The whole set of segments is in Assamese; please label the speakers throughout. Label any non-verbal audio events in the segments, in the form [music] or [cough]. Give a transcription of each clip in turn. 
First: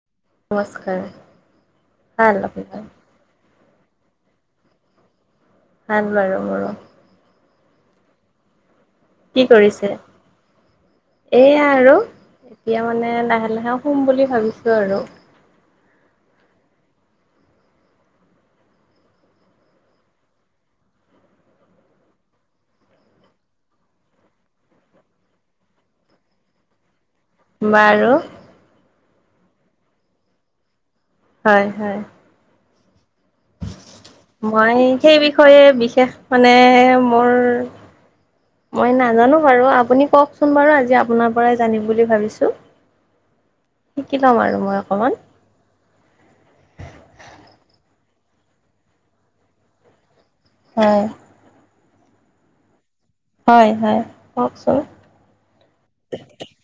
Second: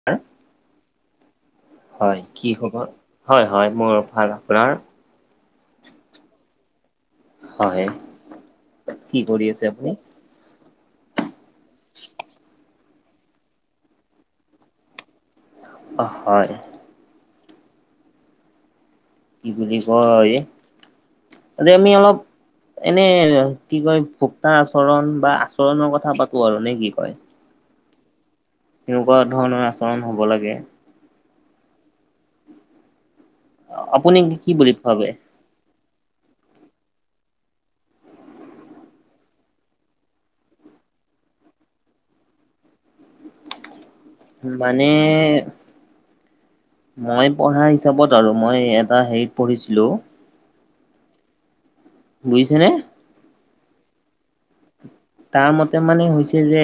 Speaker 1: [unintelligible]
Speaker 2: নমস্কাৰ
Speaker 1: হয়
Speaker 2: ভাল
Speaker 1: কি
Speaker 2: আপোনাৰ
Speaker 1: খবৰ, হয় হয় মোৰ ভাল আপোনাৰ।
Speaker 2: ভাল বাৰু মোৰ
Speaker 1: হয় কি কৰি আছে আপুনি
Speaker 2: এয়া আৰু এতিয়া মানে লাহে লাহে শুম বুলি ভাবিছো আৰু
Speaker 1: অ' হয় কি বুলি কয় আজি আমি অলপ। এনে কি কয় ভূক্তা আচৰণ বা আচৰণৰ কথা পাতো আৰু নে কি কয়।
Speaker 2: বাৰু
Speaker 1: কেনেকুৱা ধৰণৰ আচৰণ হ'ব লাগে
Speaker 2: হয় হয়
Speaker 1: আপুনি কি বুলি
Speaker 2: মই
Speaker 1: ভাবে?
Speaker 2: সেই বিষয়ে বিশেষ মানে মোৰ মই নাজানো বাৰু আপুনি কওকচোন বাৰু আজি আপোনাৰ পৰাই জানিম বুলি ভাবিছোঁ। [inaudible] ল'ম আৰু মই
Speaker 1: মানে
Speaker 2: অকণমান
Speaker 1: মই পঢ়া হিচাপত আৰু মই এটা হেৰিত পঢ়িছিলো
Speaker 2: হয়।
Speaker 1: বুজিছেনে?
Speaker 2: হয় হয় কওকচোন?
Speaker 1: তাৰ মতে মানে হৈছে যে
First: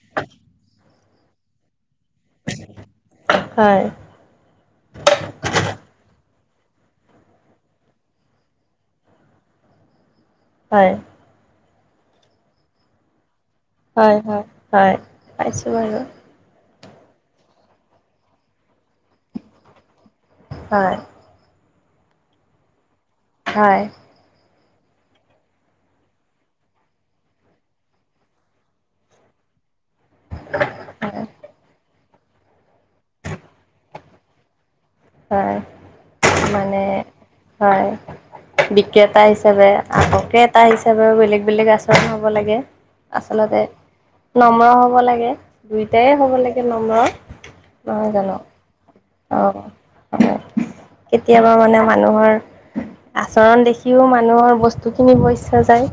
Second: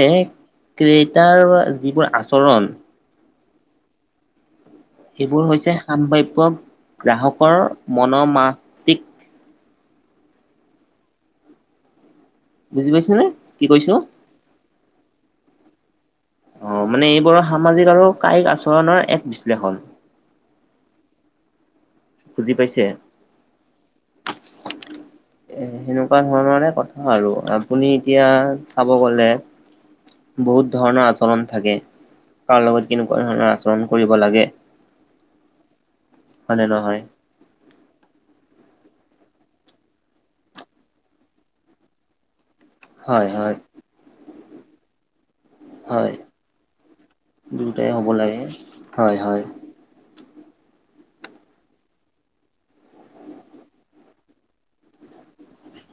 Speaker 1: ক্ৰেতাৰ যিবোৰ আচৰণ
Speaker 2: আহ হয়।
Speaker 1: সেইবোৰ হৈছে সাম্ভাবয় গ্ৰাহকৰ মনৰ মাছ
Speaker 2: হয়।
Speaker 1: বুজি পাইছ নে?
Speaker 2: হয় হয় হয় পাইছোঁ বাৰু।
Speaker 1: অ মানে এইবোৰৰ সামাজিক আৰু কায়িক আচৰণৰ এক বিশ্লেষণ।
Speaker 2: হয়।
Speaker 1: বুজি পাইছে?
Speaker 2: হয়।
Speaker 1: সেনেকুৱা ধৰণৰে কথা আৰু আপুনি এতিয়া চাব গ'লে
Speaker 2: [inaudible]
Speaker 1: বহুত ধৰণৰ
Speaker 2: হয়
Speaker 1: আচৰণ থাকে, কাৰ লগত কেনেকুৱা ধৰণৰ আচৰণ কৰিব লাগে?
Speaker 2: হয়
Speaker 1: হয় নে
Speaker 2: মানে
Speaker 1: নহয়?
Speaker 2: হয়। বিক্ৰেতা হিচাপে আগকে এটা হিচাপেও বেলেগ বেলেগ আচৰণ হ'ব লাগে।
Speaker 1: হয় হয়
Speaker 2: আচলতে নম্ৰ হব লাগে।
Speaker 1: হয়
Speaker 2: দুইটাই হ'ব লাগে নম্ৰ,
Speaker 1: দুয়োটাই হ'ব
Speaker 2: নহয় জানো?
Speaker 1: লাগে হয় হয়
Speaker 2: অঁ। অ, কেতিয়াবা মানে মানুহৰ আচৰণ দেখিও মানুহৰ বস্তুখিনি পইচা যায়।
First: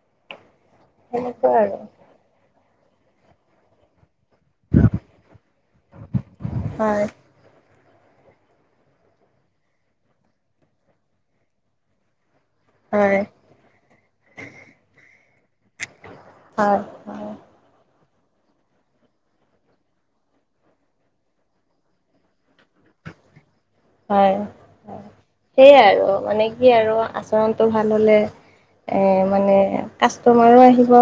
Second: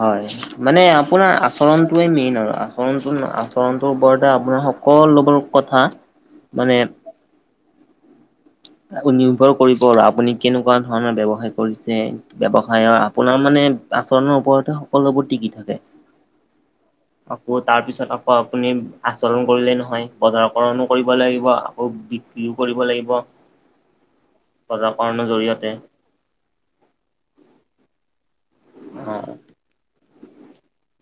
Speaker 1: হয় মানে আপোনাৰ
Speaker 2: সেনেকুৱা আৰু
Speaker 1: আচৰণটোৱে মেইন আৰু আচৰণটো আছ চৰণটো বৰটা আপোনাৰ সকলোবোৰ কথা মানে
Speaker 2: হয়
Speaker 1: নিৰ্ভৰ কৰিব আৰু আপুনি কেনেকুৱা ধৰণৰ ব্যৱসায় কৰিছে? ব্যৱ হয় অ আপোনাৰ মানে আচৰণৰ ওপৰতে সকলোবোৰ টিকি থাকে।
Speaker 2: হয় হয়।
Speaker 1: আকৌ তাৰপিছত আকৌ আপুনি আচৰণ কৰিলেই নহয় বজাৰকৰণো কৰিব লাগিব আকৌ বি ইউ কৰিব লাগিব।
Speaker 2: [inaudible] হয় হয়,
Speaker 1: বজাৰকৰণৰ জৰিয়তে
Speaker 2: সেয়াই আৰু মানে কি আৰু আচৰণটো ভাল হ'লে এ
Speaker 1: অ
Speaker 2: মানে কাষ্টমাৰো আহিব,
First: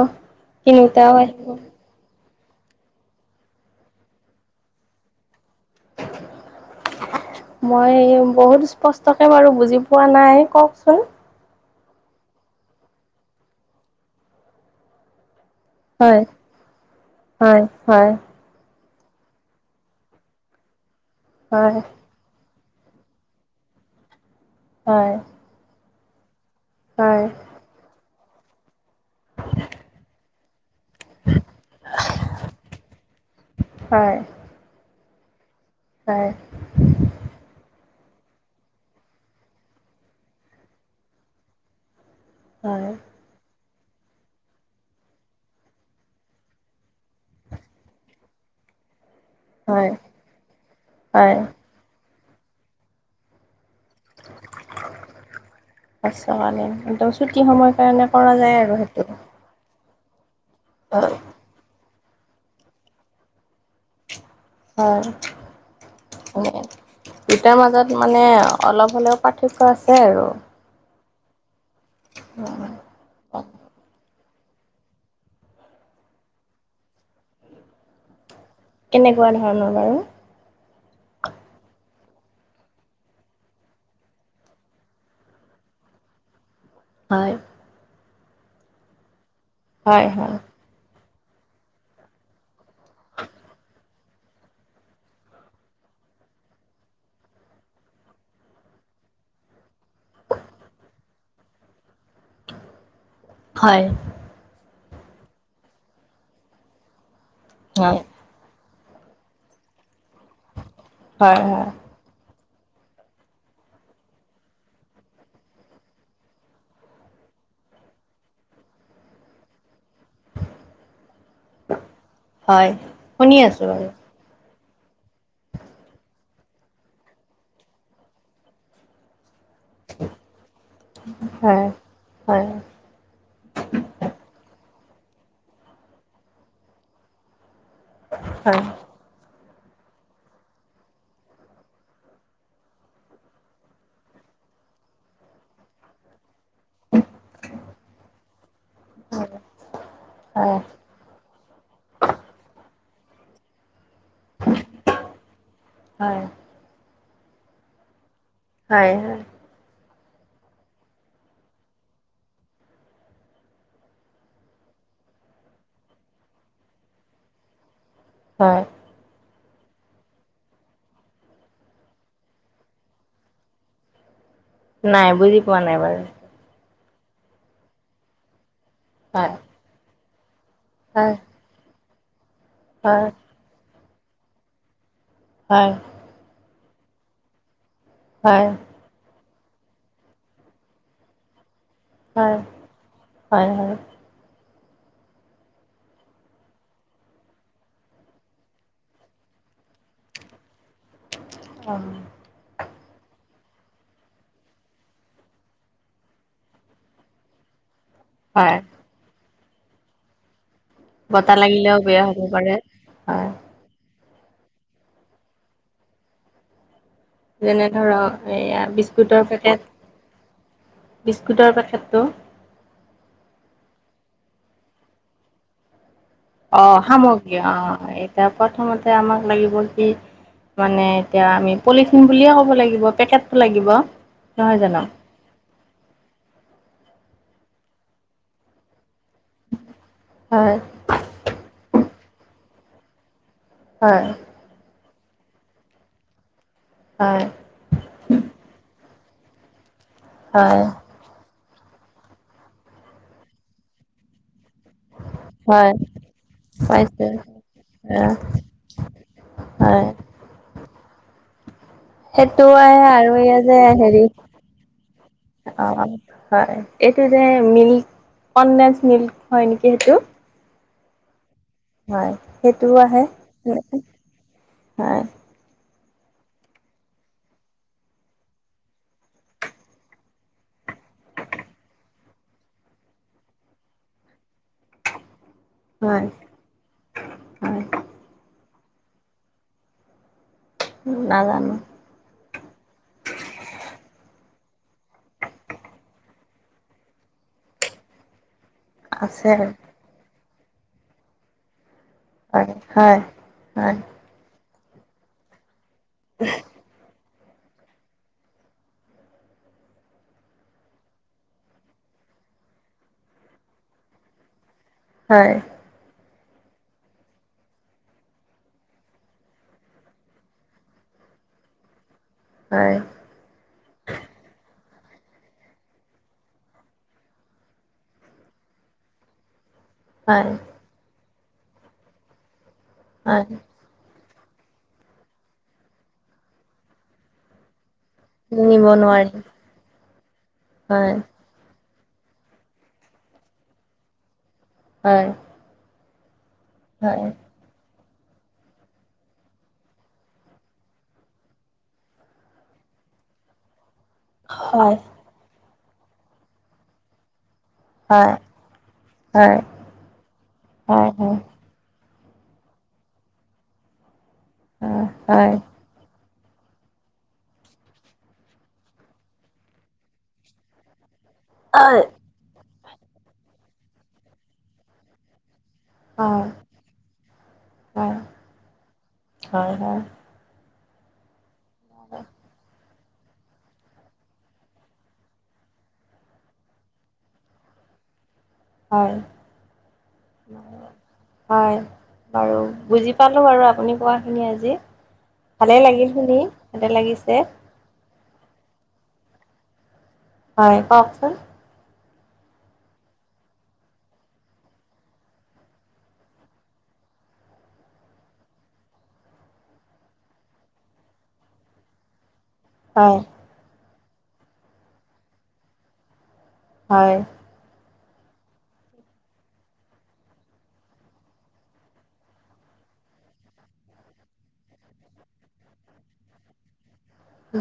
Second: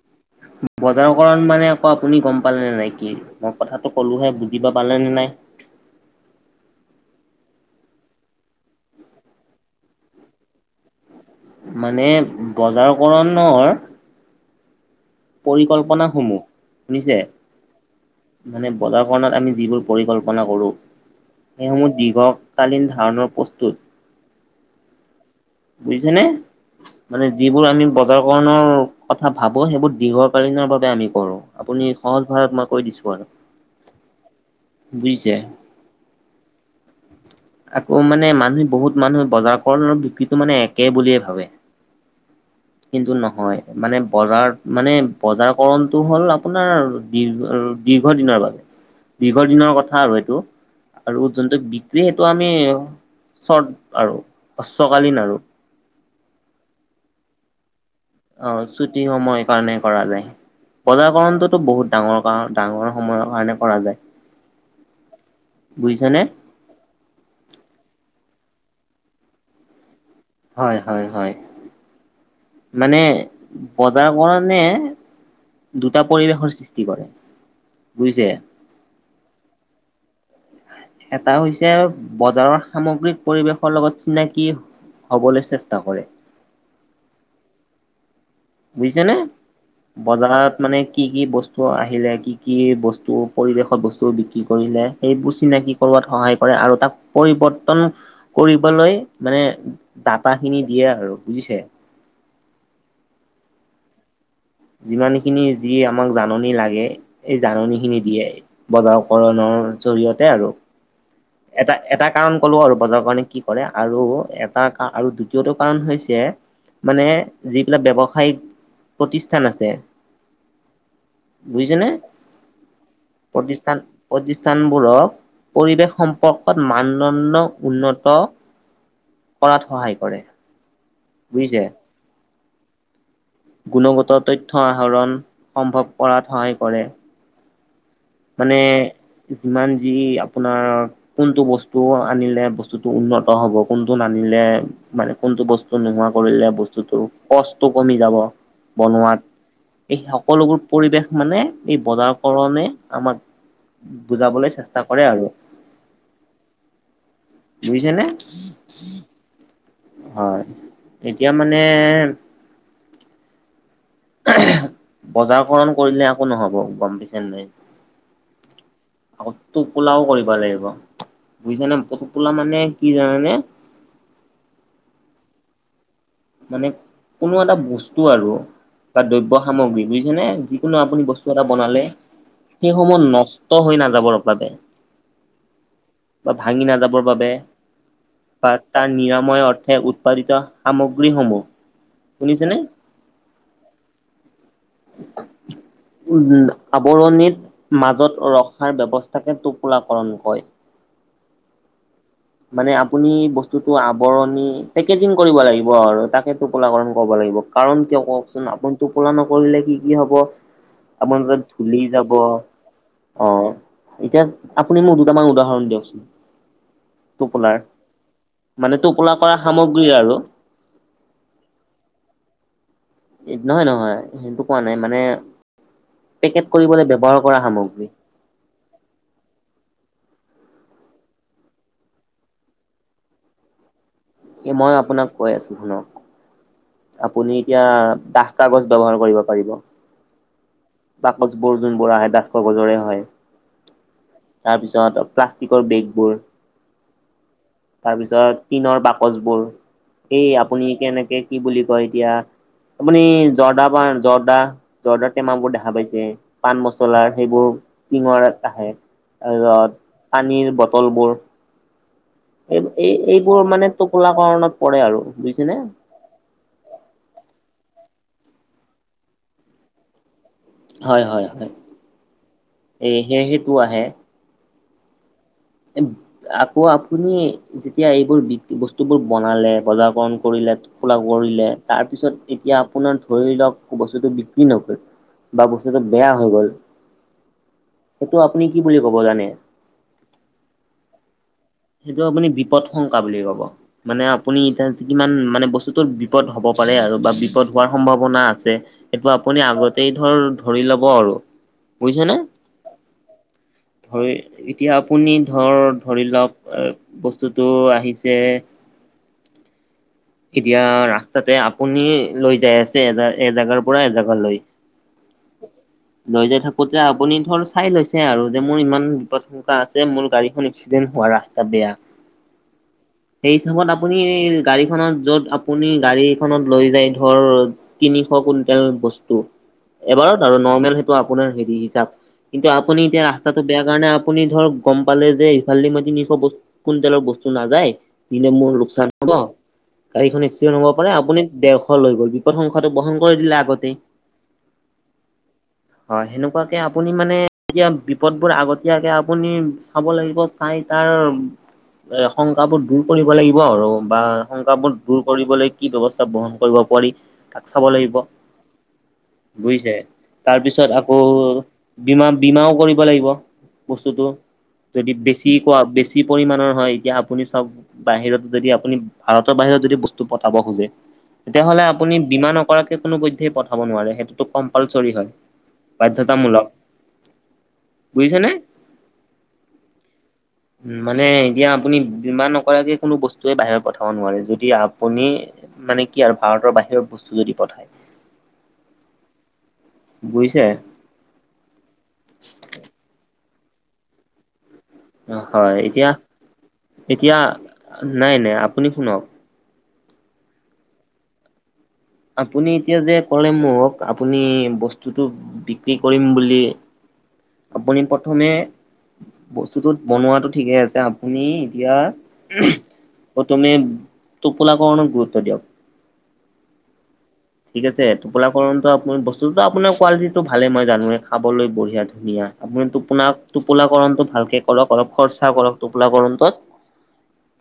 Speaker 2: তিনিটাও
Speaker 1: বজাৰকৰণ
Speaker 2: আহিব।
Speaker 1: মানে আকৌ আপুনি গম পালেনে নাই কি মই কথাটো ক'লোহে বুজিবা পালেনে নাই?
Speaker 2: [inaudible] মই বহুত স্পষ্টকে বাৰু বুজি পোৱা নাই কওকচোন?
Speaker 1: মানে বজাৰ কৰণৰ
Speaker 2: হয়
Speaker 1: পৰিকল্পনাসমূহ শুনিছে?
Speaker 2: হয় হয়
Speaker 1: মানে বজৰকৰণত আমি যিবোৰ পৰিকল্পনা কৰোঁ
Speaker 2: হয়
Speaker 1: সেইসমূহ দীঘক কালীন ধাৰণৰ প্ৰস্তুত
Speaker 2: হয়।
Speaker 1: বুজিছে নে?
Speaker 2: হয়
Speaker 1: মানে যিবোৰ আমি বজাৰ কৰণৰ কথা ভাবো সেইবোৰ দীঘল কলিনৰ বাবে আমি কৰো আপুনি সহজভাৱে মই কৈ দিছো আৰু।
Speaker 2: হয়
Speaker 1: বুজিছে?
Speaker 2: হয়।
Speaker 1: আকৌ মানে মানুহে বহুত মানুহে বজাৰ কৰন বিক টো মানে একে বুলিয়ে ভাবে
Speaker 2: হয়
Speaker 1: কিন্তু নহয়। মানে বজাৰত মানে বজাৰ কৰণটো হ'ল আপোনাৰ দীৰ্ঘ দীৰ্ঘ দিনৰ বাবে।
Speaker 2: [inaudible]
Speaker 1: দীৰ্ঘ দিনৰ
Speaker 2: হয়
Speaker 1: কথা আৰু এইটো আৰু
Speaker 2: হয়
Speaker 1: যোনটো বিক্ৰী সেইটো আমি চৰ্ট আৰু উশ্বকালীন আৰু।
Speaker 2: পাছ কালীন একদম ছুটি সময় কাৰণে কৰা
Speaker 1: অ
Speaker 2: যায় আৰু
Speaker 1: ছুটি
Speaker 2: সেইটো।
Speaker 1: সময় কাৰণে কৰা যায়।
Speaker 2: হয়
Speaker 1: বজাকৰণটোতো বহুত ডাঙৰ কাৰন ডাঙৰ সময়ৰ কাৰণে কৰা যায়।
Speaker 2: হয়
Speaker 1: বুজিছানে?
Speaker 2: এনে দুটাৰ মাজত মানে অলপ হ'লেও পাৰ্থক্য আছে আৰু।
Speaker 1: হয় হয় হয়।
Speaker 2: অ।
Speaker 1: মানে বজাৰ কৰণে দুটা পৰিৱেশৰ সৃষ্টি কৰে। বুইছে।
Speaker 2: কেনেকুৱা ধৰণৰ বাৰু?
Speaker 1: এটা হৈছে বজাৰৰ সামগ্ৰিক পৰিৱেশৰ লগত চিনাকি হ'বলৈ চেষ্টা কৰে।
Speaker 2: হয়।
Speaker 1: বুজিছে নে
Speaker 2: হয় হয়
Speaker 1: বজাৰত মানে কি কি বস্তু আহিলে কি কি বস্তু পৰিৱেশত বস্তু বিক্ৰী কৰিলে সেইবোৰ চিনাকি কৰোৱাত সহায় কৰে আৰু তাক পৰিৱৰ্তন কৰিবলৈ মানে ডাটাখিনি দিয়ে আৰু বুজিছে।
Speaker 2: হয়।
Speaker 1: যিমান খিনি যি আমাক জাননী লাগে এই
Speaker 2: হয়
Speaker 1: জাননীখিনি দিয়ে। বজাৰ কৰণৰ জৰিয়তে আৰু।
Speaker 2: হয় হয়।
Speaker 1: এটা এটা কাৰণ ক'লো আৰু বজাৰৰ কাৰণে কি কৰে আৰু এটা আৰু দ্বিতীয়টো কাৰণ হৈছে মানে যিবিলাক ব্যৱসায়িক প্ৰতি- স্থান আছে, বুজিছেনে?
Speaker 2: হয় শুনি আছো বাৰু।
Speaker 1: প্ৰতিষ্ঠানবোৰৰ পৰিৱেশ সম্পৰ্কত মানদণ্ড উন্নত
Speaker 2: [inaudible]
Speaker 1: কৰাত সহায় কৰে। বুজিছে।
Speaker 2: হয় হয়।
Speaker 1: গুণগত তথ্য আহৰণ সম্ভৱ কৰাত সহায় কৰে। মানে
Speaker 2: হয়
Speaker 1: যিমান যি আপোনাৰ কোনটো বস্তু আনিলে বস্তুটো উন্নত হ'ব কোনটো নানিলে মানে কোনটো বস্তু নোহোৱা কৰিলে বস্তুটো কষ্ট টো কমি যাব বনোৱাত। এই সকলোবোৰ
Speaker 2: হয়
Speaker 1: পৰিৱেশ মানে এই বজাৰ কৰণে আমাক বুজাবলৈ চেষ্টা কৰে আৰু।
Speaker 2: হয়।
Speaker 1: বুজিছেনে?
Speaker 2: হয় হয়।
Speaker 1: হয় এতিয়া মানে বজাৰ কৰণ কৰিলে একো নহব গম পাইছে নে নাই।
Speaker 2: হয়।
Speaker 1: আকৌ টোপোলাও কৰিব লাগিব বুজিছা নে টোপোলা মানে কি জানানে
Speaker 2: নাই বুজি পোৱা নাই এবাৰ।
Speaker 1: মানে কোনো এটা বস্তু আৰু বা
Speaker 2: হয়
Speaker 1: দ্ৰব্য সামগ্ৰী বুজিছেনে যিকোনো আপুনি
Speaker 2: হয়
Speaker 1: বস্তু এ- টা বনালে সেইসমূহ
Speaker 2: হয়
Speaker 1: নষ্ট হৈ নাযাবৰ বাবে
Speaker 2: হয়।
Speaker 1: বা ভাঙি নাযাবৰ বাবে
Speaker 2: হয়
Speaker 1: পাৰ্ত তাৰ নিৰাময় অৰ্থে উৎপাদিত সামগ্ৰীসমূহ
Speaker 2: হয়
Speaker 1: শুনিছেনে?
Speaker 2: হয় হয়
Speaker 1: উম, আৱৰণিত মাজত ৰখাৰ ব্যৱস্থাকে টোপোলাকৰণ কয়।
Speaker 2: হয়।
Speaker 1: মানে আপুনি বস্তুটো আৱৰণি পেকেজিং কৰিব লাগি- ব আৰু তাকে টোপোলা কাৰণ ক'ব লাগিব কাৰণ কিয় কওকচোন
Speaker 2: হয়
Speaker 1: আপুন- টোপোলা নকৰিলে কি কি হব? আপুনি
Speaker 2: বতাহ
Speaker 1: তাতেত
Speaker 2: লাগিলেও
Speaker 1: ধূলি
Speaker 2: বেয়া
Speaker 1: যাব
Speaker 2: হ'ব পাৰে হয়
Speaker 1: অ। এতিয়া আপুনি মোক দুটামান উদাহৰণ দিয়কচোন? টোপোলাৰ
Speaker 2: যেনে ধৰক এয়া
Speaker 1: মানে টোপোলা
Speaker 2: বিস্কুটৰ
Speaker 1: কৰা
Speaker 2: পেকেট
Speaker 1: সামগ্ৰী আৰু
Speaker 2: বিস্কুটৰ পেকেটটো।
Speaker 1: এট নহয় নহয় সেইটো কোৱা নাই মানে পেকেট কৰিবলে ব্যৱহাৰ কৰা সামগ্ৰী।
Speaker 2: তিয়া প্ৰথমতে আমাক লাগিব কি মানে এতিয়া আমি পলিথিন বুলিয়ে ক'ব লাগিব পেকেটটো লাগিব।
Speaker 1: এই
Speaker 2: নহয়
Speaker 1: মই
Speaker 2: জানো
Speaker 1: আপোনাক কৈ আছো। শুনক? আপুনি এতিয়া দাহ কাগজ ব্যৱহাৰ কৰিব পাৰিব।
Speaker 2: হয়
Speaker 1: বাকচবোৰ যোনবোৰ আহে ডাঠ কাগজৰে হয়।
Speaker 2: হয়।
Speaker 1: তাৰপিছত প্লাষ্টিকৰ বেগবোৰ
Speaker 2: হয়।
Speaker 1: তাৰপিছত টিনৰ বাকচবোৰ এই
Speaker 2: হয়
Speaker 1: আপুনি কেনেকে কি বুলি কয় এতিয়া আপুনি জৰ্দা পান জৰ্দা জৰ্দাৰ টেমাবোৰ দেখা
Speaker 2: হয়
Speaker 1: পাইছে, পাণ
Speaker 2: পাইছে
Speaker 1: মচলাৰ সেইবোৰ টিঙৰাত আহে। আৰু যত
Speaker 2: হয়
Speaker 1: পানীৰ বটল বোৰ এই
Speaker 2: সেইটোৱে
Speaker 1: এই
Speaker 2: আৰু এয়া
Speaker 1: এইবোৰ
Speaker 2: যে
Speaker 1: মানে
Speaker 2: হেৰি
Speaker 1: টোকোলাকৰণত পৰে আৰু বুজিছা নে।
Speaker 2: অ হয় এইটো যে মিল্ক কনডেঞ্চ মিল্ক হয় নেকি সেইটো।
Speaker 1: হয় হয় হয়।
Speaker 2: হয় সেইটোও
Speaker 1: এই
Speaker 2: আহে
Speaker 1: সেই সেইটো
Speaker 2: হেনেকে
Speaker 1: আহে
Speaker 2: হয়।
Speaker 1: [unintelligible] আকৌ আপুনি যেতিয়া এইবোৰ বি বস্তু বোৰ বনালে বজাৰ কৰণ কৰিলে ফোলা কৰিলে তাৰ পিছত এতিয়া আপোনাৰ ধৰি লওক বস্তুটো বিক্ৰী নগ'ল বা বস্তুটো
Speaker 2: হয়
Speaker 1: বেয়া হৈ গ'ল।
Speaker 2: হয়
Speaker 1: সেইটো আপুনি কি বুলি ক'ব জানে?
Speaker 2: নাজানো।
Speaker 1: সেইটো আপুনি বিপদ শংকা বুলি ক'ব। মানে আপুনি এতিয়া কিমান মানে বস্তুতৰ বিপদ হ'ব পাৰে আৰু বা বিপদ হোৱাৰ সম্ভাৱনা আছে। এইটো
Speaker 2: আছে
Speaker 1: আপুনি আগতেই ধৰ ধৰি ল'ব আৰু বুজিছানে?
Speaker 2: হয় হয় হয়।
Speaker 1: ধই এতিয়া আপুনি ধৰ ধৰি লওক বস্তুটো আহিছে। এতিয়া ৰাস্তাতে আপুনি লৈ যাই আছে এজা এজেগাৰ পৰা এজাগা লৈ।
Speaker 2: হয়।
Speaker 1: লৈ যাই থাকোতে আপুনি ধৰ চাই লৈছে আৰু যে মোৰ ইমান বিপদ এনেকা আছে মোৰ গাড়ীখন এক্সিডেণ্ট হোৱা ৰাস্তা বেয়া।
Speaker 2: হয়।
Speaker 1: সেই হিচাপত আপুনি গাড়ীখনত য'ত আপুনি গাড়ীখনত লৈ যায় ধৰ তিনিশ কুইণ্টেল বস্তু। এবাৰত
Speaker 2: হয়
Speaker 1: আৰু নৰ্মেল সেইটো আপোনাৰ হেৰি হিচাপ কিন্তু আপুনি এতিয়া
Speaker 2: হয়
Speaker 1: ৰাস্তাটো বেয়া কাৰণে আপুনি ধৰ গম পালে যে ইফালে দি মই তিনিশ বস্ত কুইণ্টেলৰ বস্তু নাযায়। পিনে মোৰ
Speaker 2: নিব
Speaker 1: লোকচান
Speaker 2: নোৱাৰি
Speaker 1: হব। গাড়ীখন এক্সিডেণ্ট হব পাৰে
Speaker 2: হয়
Speaker 1: আপুনি ডেৰশ লৈ গ'ল বিপদ সংখাটো বহন কৰি দিলে আগতেই।
Speaker 2: হয়।
Speaker 1: হয় সেনেকুৱাকে আপুনি
Speaker 2: হয়
Speaker 1: মানে এতিয়া বিপদবোৰ আগতীয়াকে আপুনি চাব লাগিব চাই তাৰ এই শংকাবোধ দূৰ কৰিব লাগিব আৰু বা শংকাবোধ
Speaker 2: হয়
Speaker 1: দূৰ কৰিবলৈ কি ব্যৱস্থা বহণ কৰিব পাৰি তাক চাব লাগিব
Speaker 2: হয় হয় হয়
Speaker 1: বুইছে তাৰপিছত
Speaker 2: হয় হয়
Speaker 1: আকৌ
Speaker 2: হয়
Speaker 1: বীমা বীমাও কৰিব লাগিব বস্তুটো যদি বেছি
Speaker 2: হয় হয়
Speaker 1: কোৱা বেছি বেছি পৰিমাণৰ হয় এতিয়া আপুনি চাওক বাহিৰত যদি আপুনি ভাৰতৰ বাহিৰত যদি বস্তু পথাব খোজে তেতিয়াহ'লে আপুনি বীমা নকৰাকে কোনো পধ্যেই পঠাব নোৱাৰে সেইটোতো কম্পালচৰি হয়
Speaker 2: হয়
Speaker 1: বাধ্যতামূলক বুজিছানে উম মানে এতিয়া আপুনি
Speaker 2: হয়
Speaker 1: বীমা নকৰাকে কোনো বস্তুৱে বাহিৰ পঠা পঠাব নোৱাৰে, যদি আপুনি মানে কি আৰু ভাৰতৰ বাহিৰত বস্তু যদি পঠায়
Speaker 2: হয়
Speaker 1: বুজিছে
Speaker 2: হয় বাৰু বুজি পালোঁ বাৰু আপুনি কোৱাখিনি আজি। ভালে
Speaker 1: হয়
Speaker 2: লাগিল
Speaker 1: এতিয়া
Speaker 2: শুনি ভালে লাগিছে।
Speaker 1: এতিয়া নাই নাই আপুনি শুনক
Speaker 2: হয় কওকচোন
Speaker 1: আপুনি এতিয়া যে ক'লে মোক আপুনি বস্তুটো বিক্ৰী কৰিম বুলি আপুনি প্ৰথমে বস্তুটোত বনোৱাটো ঠিকে আছে আপুনি এতিয়া
Speaker 2: হয়
Speaker 1: তুমি টোপোলাকৰণক গুৰুত্ব দিয়ক
Speaker 2: হয়
Speaker 1: ঠিক আছে টোপোলাকণটো আপুনি বস্তুটো আপোনাৰ কোৱালিটিটো ভালেই মই জানোৱেই খাবলৈ বঢ়িয়া ধুনীয়া আপুনি টোপোনাক টোপোলাকৰণটো ভালকে কৰক অলপ খৰচা কৰক টোপোলা কৰণটোত।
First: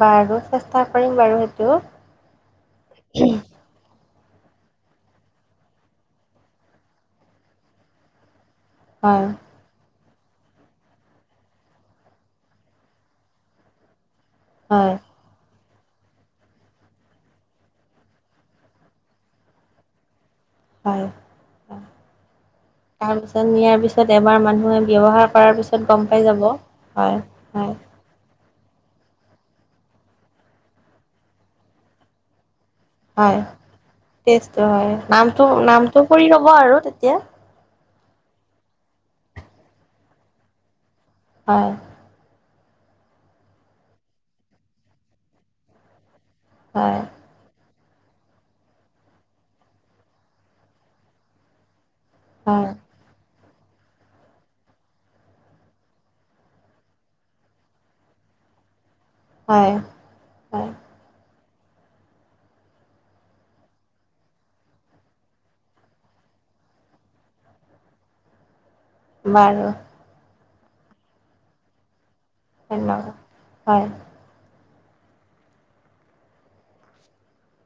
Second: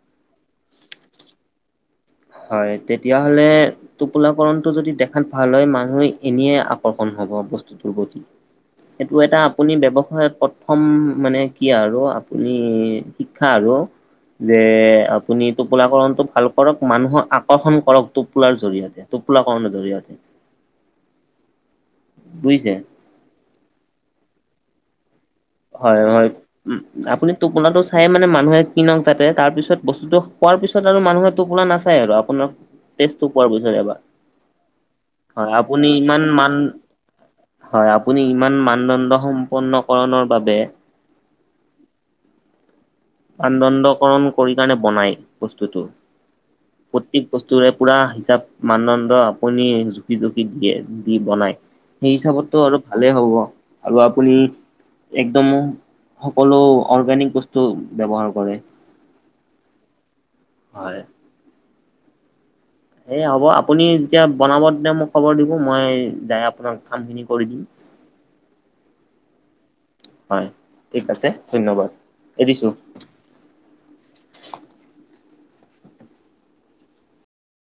Speaker 2: বাৰু চেষ্টা কৰিম বাৰু সেইটো।
Speaker 1: হয় তেতিয়াহ'লে টোপোলাকণটো যদি দেখাত ভাল হয় মানুহে এনেই আকৰ্ষণ হব বস্তুটোৰ প্ৰতি। সেইটো
Speaker 2: হয়
Speaker 1: এটা আপুনি ব্যৱসায়ত প্ৰথম মানে কি আৰু আপুনি শিক্ষা আৰু যে
Speaker 2: হয়
Speaker 1: আপুনি টোপোলাকণটো ভাল কৰক। মানুহক আকৰ্ষণ কৰক টোপোলাৰ জৰিয়তে, টোপোলা কৰণৰ জৰিয়তে।
Speaker 2: হয় হয়
Speaker 1: বুজিছে।
Speaker 2: তাৰপিছত নিয়াৰ পিছত এবাৰ মানুহে ব্যৱহাৰ কৰাৰ পিছত
Speaker 1: হয়
Speaker 2: গম পাই
Speaker 1: হয়
Speaker 2: যাব
Speaker 1: উম
Speaker 2: হয়
Speaker 1: আপুনি
Speaker 2: হয়।
Speaker 1: টোপোলাটো চাই মানে মানুহে কিনক যাতে, তাৰ পিছত বস্তুটো হোৱাৰ পিছত আৰু মানুহে টোপোলা নাচায় আৰু আপোনাক তেজটো
Speaker 2: হয়
Speaker 1: পোৱাৰ পিছত এবাৰ,
Speaker 2: টেষ্টটো হয় নামটো
Speaker 1: হয় আপুনি
Speaker 2: নামটো
Speaker 1: ইমান
Speaker 2: কৰি ল'ব
Speaker 1: মান,
Speaker 2: আৰু তেতিয়া
Speaker 1: হয় আপুনি ইমান মানদণ্ড সম্পন্নকৰণৰ বাবে
Speaker 2: হয়।
Speaker 1: মানদণ্ডকৰণ কৰি কাৰণে বনাই বস্তুটো,
Speaker 2: হয়
Speaker 1: প্ৰটিক বস্তুৰে পুৰা হিচাপ মানদণ্ড আপুনি জুখি জুখি দিয়ে দি বনাই। সেই হিচাপততো
Speaker 2: হয়
Speaker 1: আৰু ভালেই হ'ব, আৰু আপুনি একদমো সকলো অৰ্গেনিক বস্তু ব্যৱহাৰ কৰে।
Speaker 2: হয় হয়।
Speaker 1: হয়। সেয়া হ'ব আপুনি যেতিয়া বনাব তেতিয়া মোক খবৰ দিব, মই যাই আপোনাক কামখিনি কৰি দিম।
Speaker 2: বাৰু।
Speaker 1: হয় ঠিক আছে ধন্যবাদ এৰিছোঁ।
Speaker 2: হয়।